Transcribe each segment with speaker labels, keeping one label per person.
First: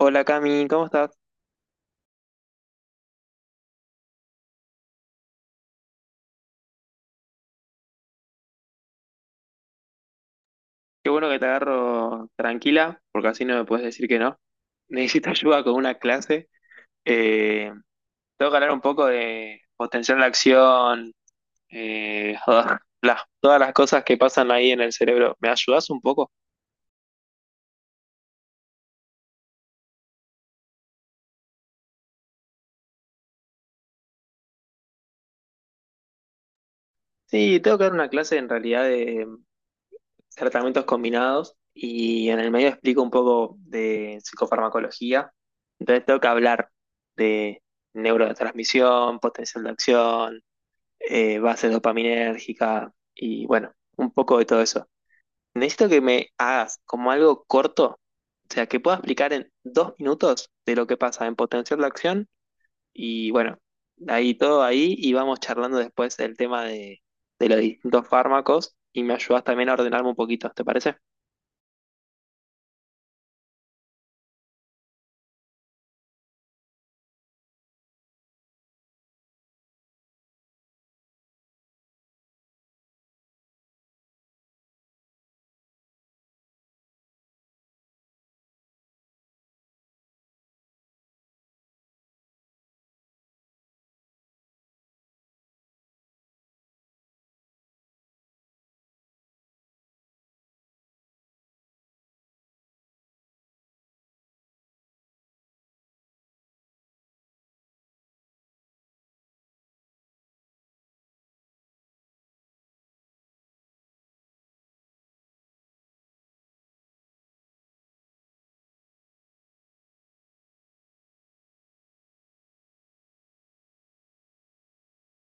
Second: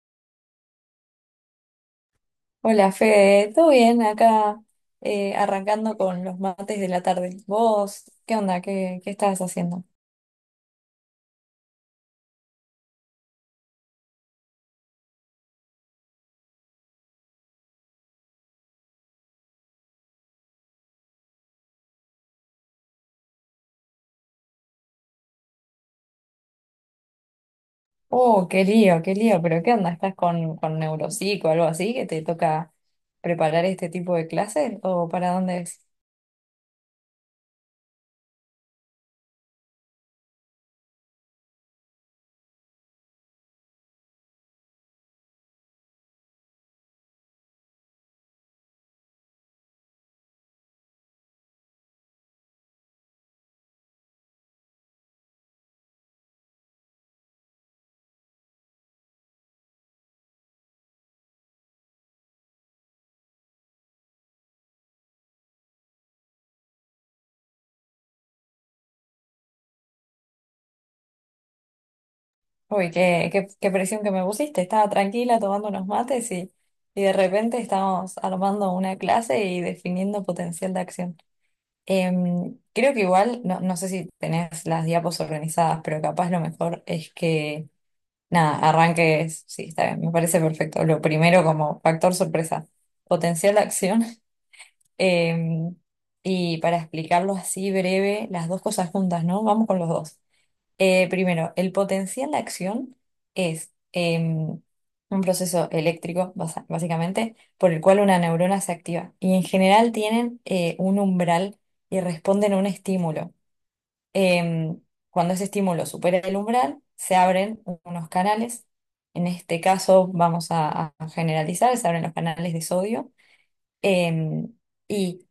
Speaker 1: Hola, Cami, ¿cómo estás?
Speaker 2: Hola Fede, ¿todo bien? Acá arrancando con los mates de la tarde. ¿Vos qué onda? ¿Qué estabas haciendo?
Speaker 1: Qué bueno que te agarro tranquila, porque así no me puedes decir que no. Necesito ayuda con una clase. Eh, Tengo que hablar un poco de potencial de acción, eh, todas las cosas que pasan ahí en el cerebro. ¿Me ayudas un poco?
Speaker 2: Oh, qué lío, pero ¿qué onda? ¿Estás con neuropsico o algo así que te toca preparar este tipo de clases? ¿O para dónde es?
Speaker 1: Sí, tengo que dar una clase en realidad de tratamientos combinados, y en el medio explico un poco de psicofarmacología. Entonces tengo que hablar de neurotransmisión, potencial de acción, bases dopaminérgica, y bueno, un poco de todo eso. Necesito que me hagas como algo corto, o sea, que pueda explicar en dos minutos de lo que pasa en potenciar la acción, y bueno, ahí todo ahí, y vamos charlando después del tema de los distintos fármacos, y me ayudas también a ordenarme un poquito, ¿te parece?
Speaker 2: Uy, qué presión que me pusiste. Estaba tranquila tomando unos mates y de repente estamos armando una clase y definiendo potencial de acción. Creo que igual, no, no sé si tenés las diapos organizadas, pero capaz lo mejor es que, nada, arranques, sí, está bien, me parece perfecto. Lo primero como factor sorpresa, potencial de acción. em, y para explicarlo así breve, las dos cosas juntas, ¿no? Vamos con los dos. Primero, el potencial de acción es un proceso eléctrico, básicamente, por el cual una neurona se activa. Y en general tienen un umbral y responden a un estímulo. Em, Cuando ese estímulo supera el umbral, se abren unos canales. En este caso, vamos a generalizar, se abren los canales de sodio. Em, Y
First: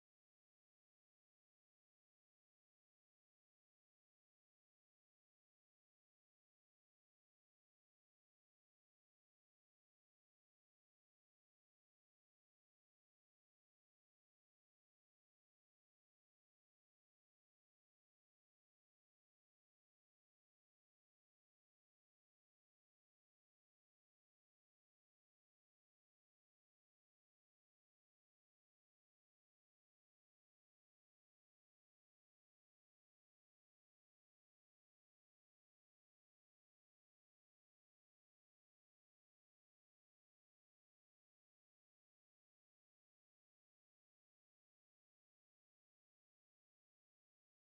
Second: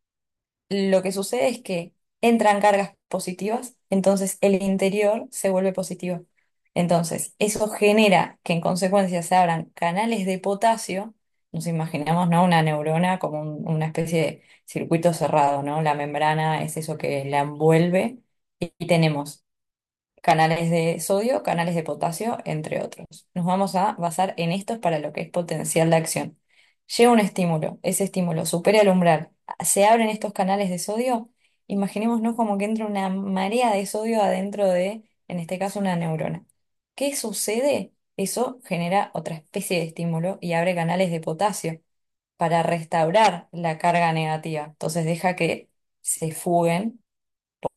Speaker 2: lo que sucede es que entran cargas positivas, entonces el interior se vuelve positivo. Entonces, eso genera que en consecuencia se abran canales de potasio. Nos imaginamos, ¿no? Una neurona como una especie de circuito cerrado, ¿no? La membrana es eso que la envuelve y tenemos canales de sodio, canales de potasio, entre otros. Nos vamos a basar en estos para lo que es potencial de acción. Llega un estímulo, ese estímulo supera el umbral, se abren estos canales de sodio, imaginémonos como que entra una marea de sodio adentro de, en este caso, una neurona. ¿Qué sucede? Eso genera otra especie de estímulo y abre canales de potasio para restaurar la carga negativa. Entonces deja que se fuguen,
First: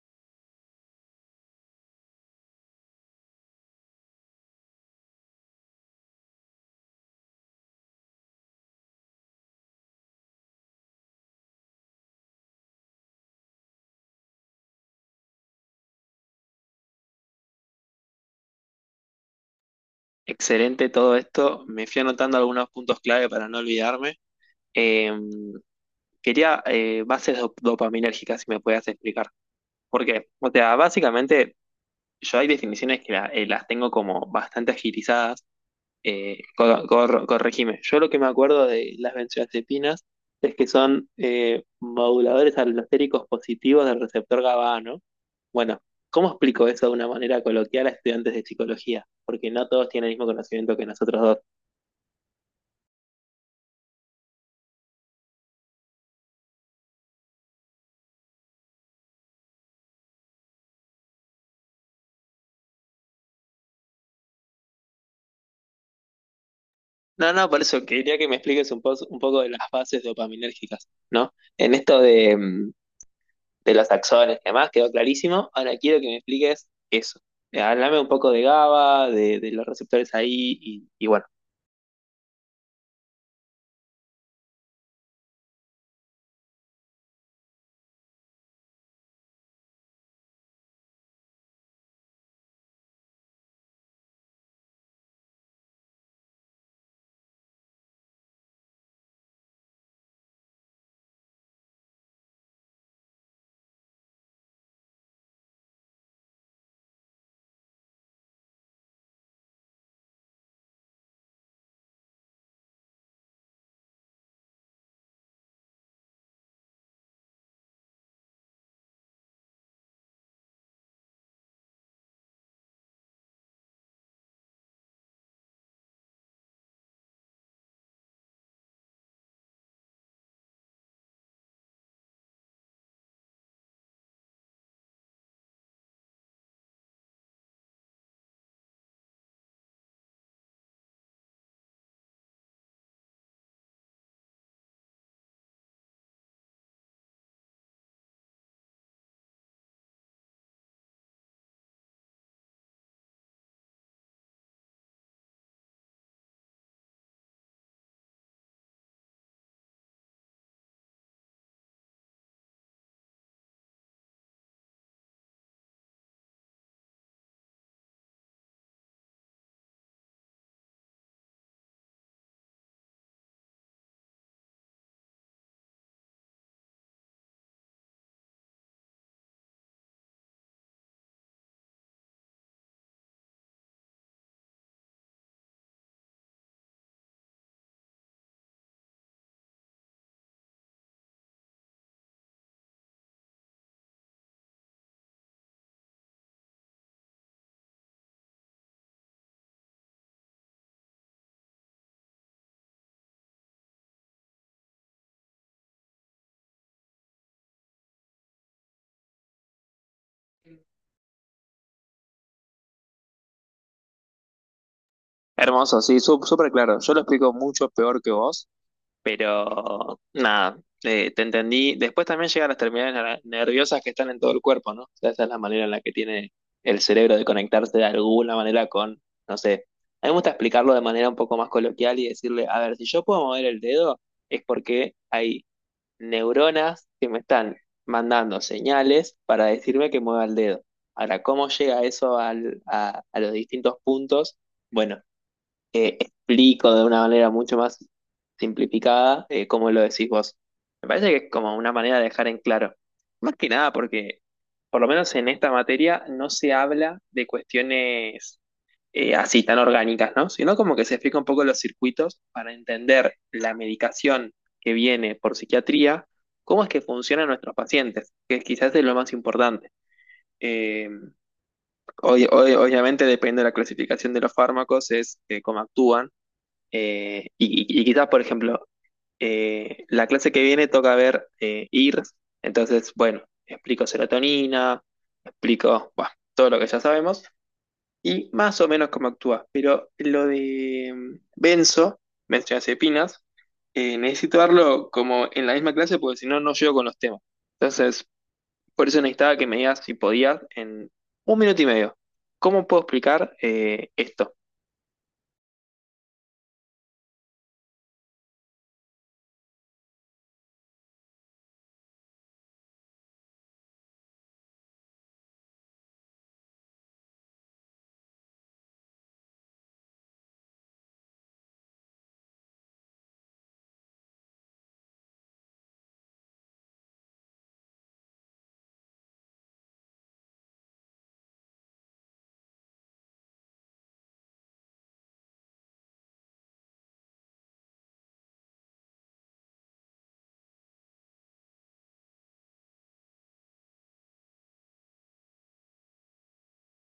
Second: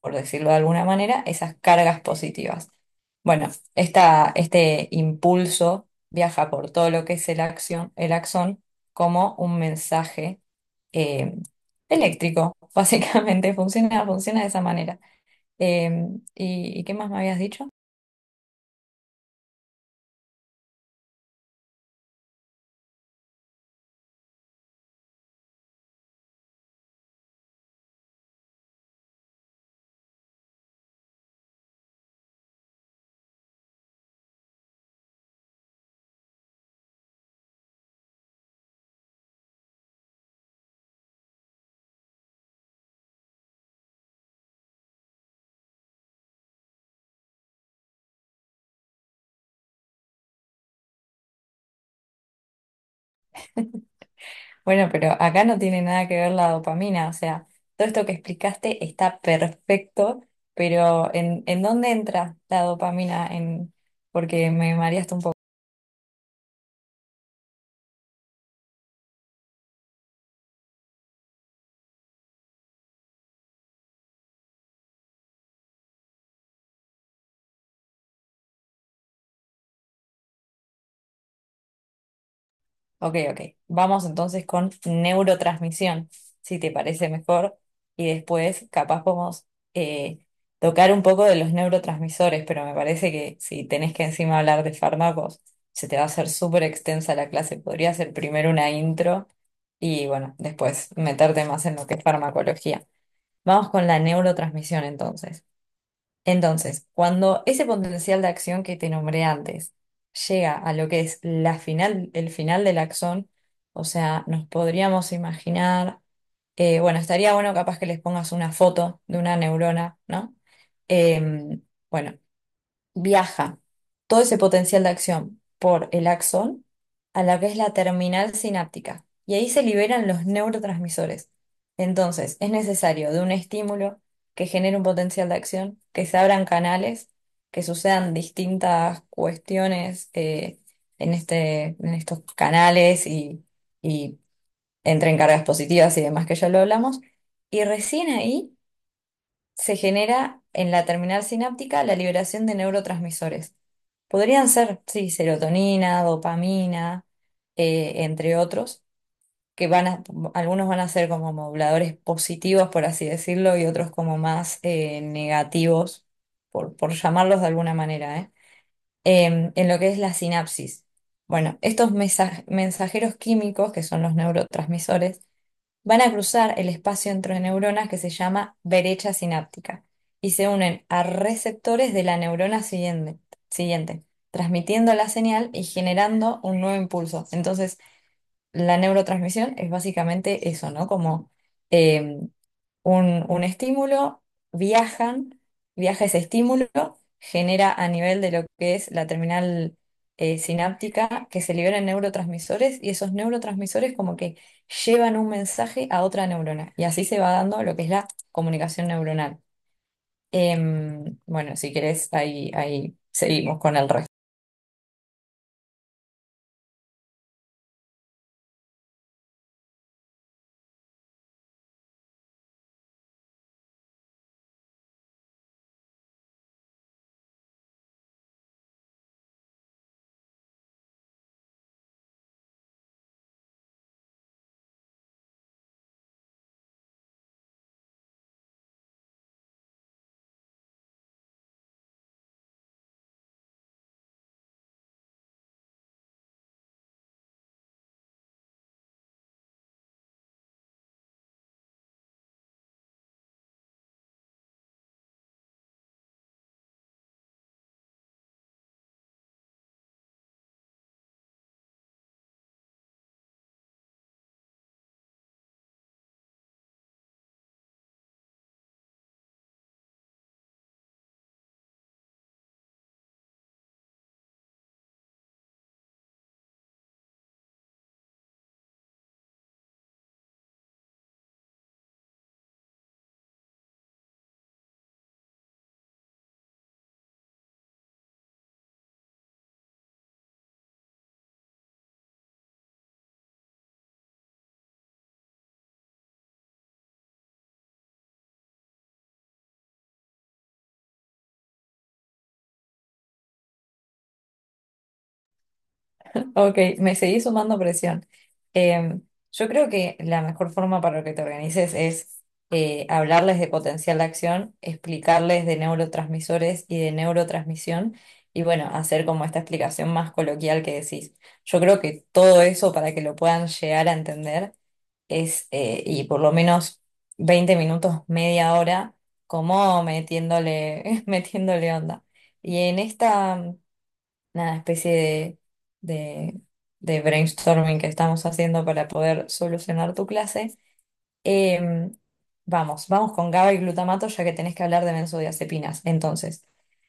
Speaker 2: por decirlo de alguna manera, esas cargas positivas. Bueno, esta, este impulso viaja por todo lo que es el acción, el axón como un mensaje eh, eléctrico, básicamente funciona de esa manera. Eh, ¿Y, y qué más me habías dicho?
Speaker 1: Excelente todo esto, me fui anotando algunos puntos clave para no olvidarme. Em, Quería, bases dopaminérgicas, si me puedes explicar. ¿Por qué? O sea, básicamente yo, hay definiciones que las tengo como bastante agilizadas. Corregime. Yo lo que me acuerdo de las benzodiazepinas es que son moduladores alostéricos positivos del receptor GABA, A, ¿no? Bueno, ¿cómo explico eso de una manera coloquial a estudiantes de psicología? Porque no todos tienen el mismo conocimiento que nosotros dos.
Speaker 2: Bueno, pero acá no tiene nada que ver la dopamina, o sea, todo esto que explicaste está perfecto, pero en dónde entra la dopamina? En, porque me mareaste un poco.
Speaker 1: No, no, por eso quería que me expliques un, un poco de las bases dopaminérgicas, ¿no? En esto de, de los axones y demás, quedó clarísimo. Ahora quiero que me expliques eso. Háblame un poco de GABA, de los receptores ahí, y bueno.
Speaker 2: Ok, ok. Vamos entonces con neurotransmisión, si te parece mejor. Y después capaz podemos eh, tocar un poco de los neurotransmisores, pero me parece que si tenés que encima hablar de fármacos, se te va a hacer súper extensa la clase. Podría ser primero una intro y bueno, después meterte más en lo que es farmacología. Vamos con la neurotransmisión entonces. Entonces, cuando ese potencial de acción que te nombré antes llega a lo que es la final, el final del axón, o sea, nos podríamos imaginar, bueno, estaría bueno capaz que les pongas una foto de una neurona, ¿no? Em, bueno, viaja todo ese potencial de acción por el axón a la que es la terminal sináptica y ahí se liberan los neurotransmisores. Entonces, es necesario de un estímulo que genere un potencial de acción, que se abran canales, que sucedan distintas cuestiones en este, en estos canales y entren cargas positivas y demás que ya lo hablamos. Y recién ahí se genera en la terminal sináptica la liberación de neurotransmisores. Podrían ser, sí, serotonina, dopamina, entre otros, que van a, algunos van a ser como moduladores positivos, por así decirlo, y otros como más negativos, por llamarlos de alguna manera, ¿eh? En lo que es la sinapsis. Bueno, estos mensajeros químicos, que son los neurotransmisores, van a cruzar el espacio entre neuronas que se llama brecha sináptica y se unen a receptores de la neurona siguiente, transmitiendo la señal y generando un nuevo impulso. Entonces, la neurotransmisión es básicamente eso, ¿no? Como eh, un estímulo, viajan, viaja ese estímulo, genera a nivel de lo que es la terminal sináptica que se liberan neurotransmisores y esos neurotransmisores como que llevan un mensaje a otra neurona y así se va dando lo que es la comunicación neuronal. Bueno, si querés, ahí, ahí seguimos con el resto.
Speaker 1: Hermoso, sí, súper claro. Yo lo explico mucho peor que vos, pero nada, te entendí. Después también llegan las terminales nerviosas que están en todo el cuerpo, ¿no? O sea, esa es la manera en la que tiene el cerebro de conectarse de alguna manera con, no sé. A mí me gusta explicarlo de manera un poco más coloquial y decirle, a ver, si yo puedo mover el dedo, es porque hay neuronas que me están mandando señales para decirme que mueva el dedo. Ahora, ¿cómo llega eso a los distintos puntos? Bueno, explico de una manera mucho más simplificada, cómo lo decís vos. Me parece que es como una manera de dejar en claro. Más que nada porque, por lo menos en esta materia, no se habla de cuestiones así tan orgánicas, ¿no? Sino como que se explica un poco los circuitos para entender la medicación que viene por psiquiatría, cómo es que funcionan nuestros pacientes, que quizás es lo más importante. Eh, Hoy, obviamente depende de la clasificación de los fármacos, es cómo actúan. Y quizás, por ejemplo, la clase que viene toca ver, IRS, entonces, bueno, explico serotonina, explico, bueno, todo lo que ya sabemos y más o menos cómo actúa. Pero lo de Benzo, Benzodiazepinas, necesito darlo como en la misma clase, porque si no, no llego con los temas. Entonces, por eso necesitaba que me digas si podías en un minuto y medio. ¿Cómo puedo explicar, esto?
Speaker 2: Ok, me seguís sumando presión. Eh, yo creo que la mejor forma para que te organices es hablarles de potencial de acción, explicarles de neurotransmisores y de neurotransmisión, y bueno, hacer como esta explicación más coloquial que decís. Yo creo que todo eso para que lo puedan llegar a entender es, y por lo menos 20 minutos, media hora, como metiéndole, metiéndole onda. Y en esta una especie de, de brainstorming que estamos haciendo para poder solucionar tu clase. Eh, vamos con GABA y glutamato ya que tenés que hablar de benzodiazepinas. Entonces,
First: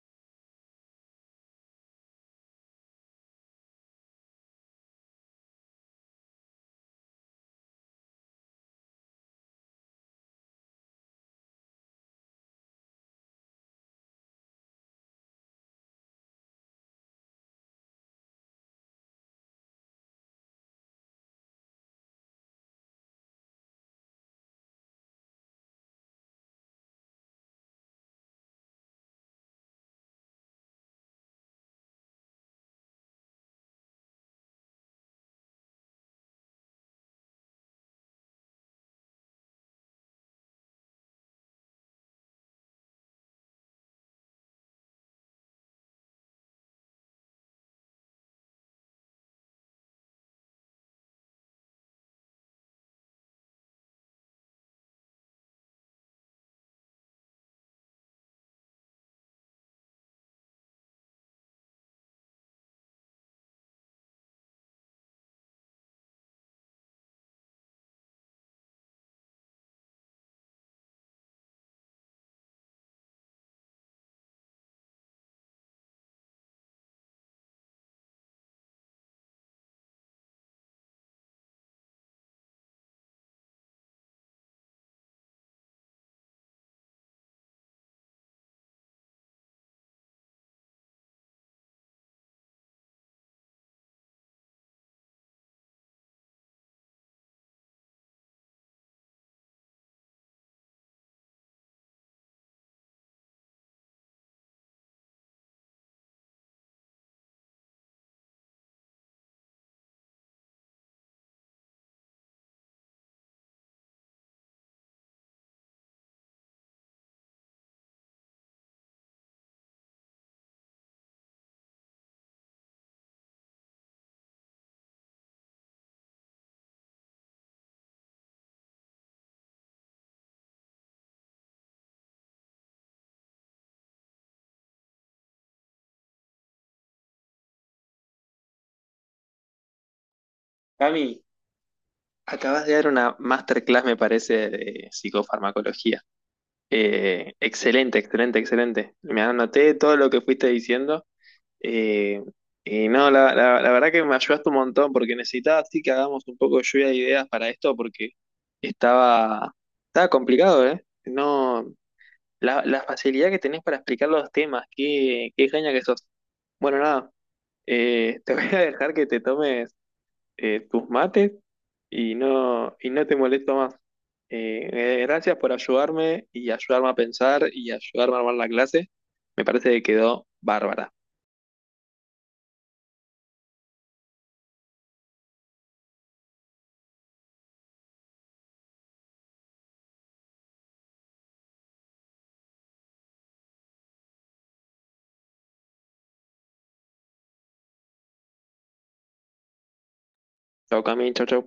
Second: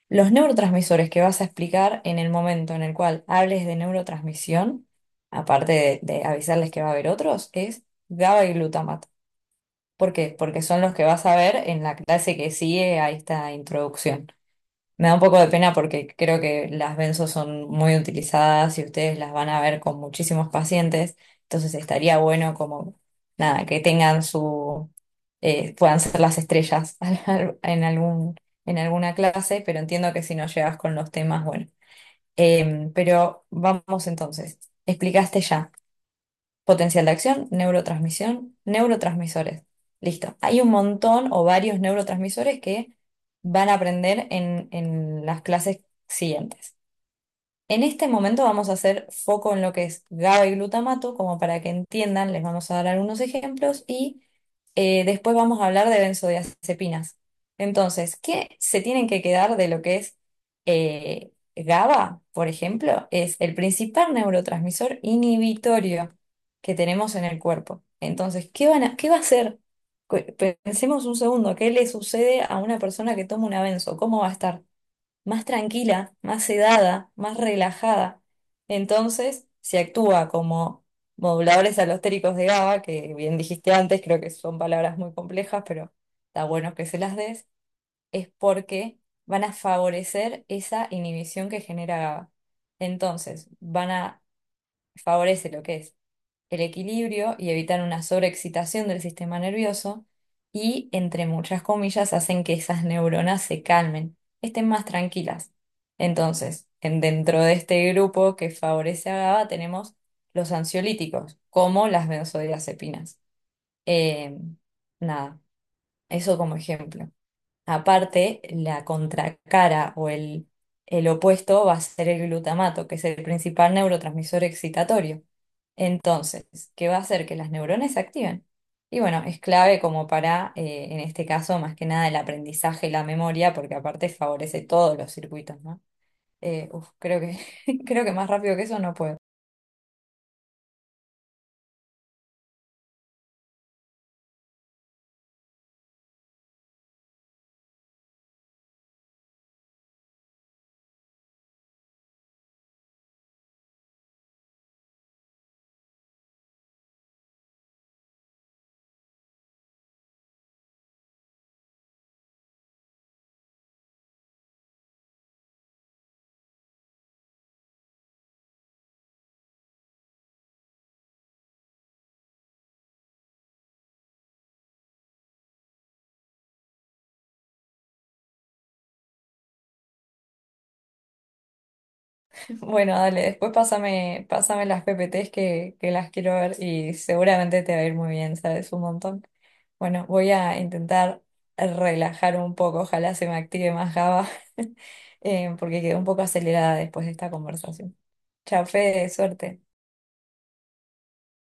Speaker 2: los neurotransmisores que vas a explicar en el momento en el cual hables de neurotransmisión, aparte de avisarles que va a haber otros, es GABA y glutamato. ¿Por qué? Porque son los que vas a ver en la clase que sigue a esta introducción. Me da un poco de pena porque creo que las benzo son muy utilizadas y ustedes las van a ver con muchísimos pacientes, entonces estaría bueno como, nada, que tengan su, puedan ser las estrellas en algún, en alguna clase, pero entiendo que si no llegas con los temas, bueno. Pero vamos entonces, explicaste ya. Potencial de acción, neurotransmisión, neurotransmisores. Listo. Hay un montón o varios neurotransmisores que van a aprender en las clases siguientes. En este momento vamos a hacer foco en lo que es GABA y glutamato, como para que entiendan, les vamos a dar algunos ejemplos y después vamos a hablar de benzodiazepinas. Entonces, ¿qué se tienen que quedar de lo que es GABA, por ejemplo? Es el principal neurotransmisor inhibitorio que tenemos en el cuerpo. Entonces, ¿qué va a hacer? Cu- Pensemos un segundo, ¿qué le sucede a una persona que toma un benzo? ¿Cómo va a estar? Más tranquila, más sedada, más relajada. Entonces, si actúa como moduladores alostéricos de GABA, que bien dijiste antes, creo que son palabras muy complejas, pero está bueno que se las des, es porque van a favorecer esa inhibición que genera GABA. Entonces, van a favorecer lo que es el equilibrio y evitan una sobreexcitación del sistema nervioso y, entre muchas comillas, hacen que esas neuronas se calmen, estén más tranquilas. Entonces, dentro de este grupo que favorece a GABA tenemos los ansiolíticos, como las benzodiazepinas. Eh, nada, eso como ejemplo. Aparte, la contracara o el opuesto va a ser el glutamato, que es el principal neurotransmisor excitatorio. Entonces, ¿qué va a hacer? Que las neuronas se activen. Y bueno, es clave como para, en este caso, más que nada el aprendizaje y la memoria, porque aparte favorece todos los circuitos, ¿no? Uf, creo que, creo que más rápido que eso no puedo.
Speaker 1: Cami, acabas de dar una masterclass, me parece, de psicofarmacología. Excelente, excelente, excelente. Me anoté todo lo que fuiste diciendo. Eh, y no, la verdad que me ayudaste un montón, porque necesitaba sí que hagamos un poco de lluvia de ideas para esto, porque estaba, estaba complicado, ¿eh? No, la facilidad que tenés para explicar los temas, qué, qué genia que sos. Bueno, nada, te voy a dejar que te tomes, tus mates, y no te molesto más. Gracias por ayudarme y ayudarme a pensar y ayudarme a armar la clase. Me parece que quedó bárbara.
Speaker 2: Bueno, dale, pásame las PPTs que las quiero ver y seguramente te va a ir muy bien, sabes un montón. Bueno, voy a intentar relajar un poco, ojalá se me active más Java, porque quedé un poco acelerada después de esta conversación. Chafe, suerte.
Speaker 1: Chau, Cami, chau, chau.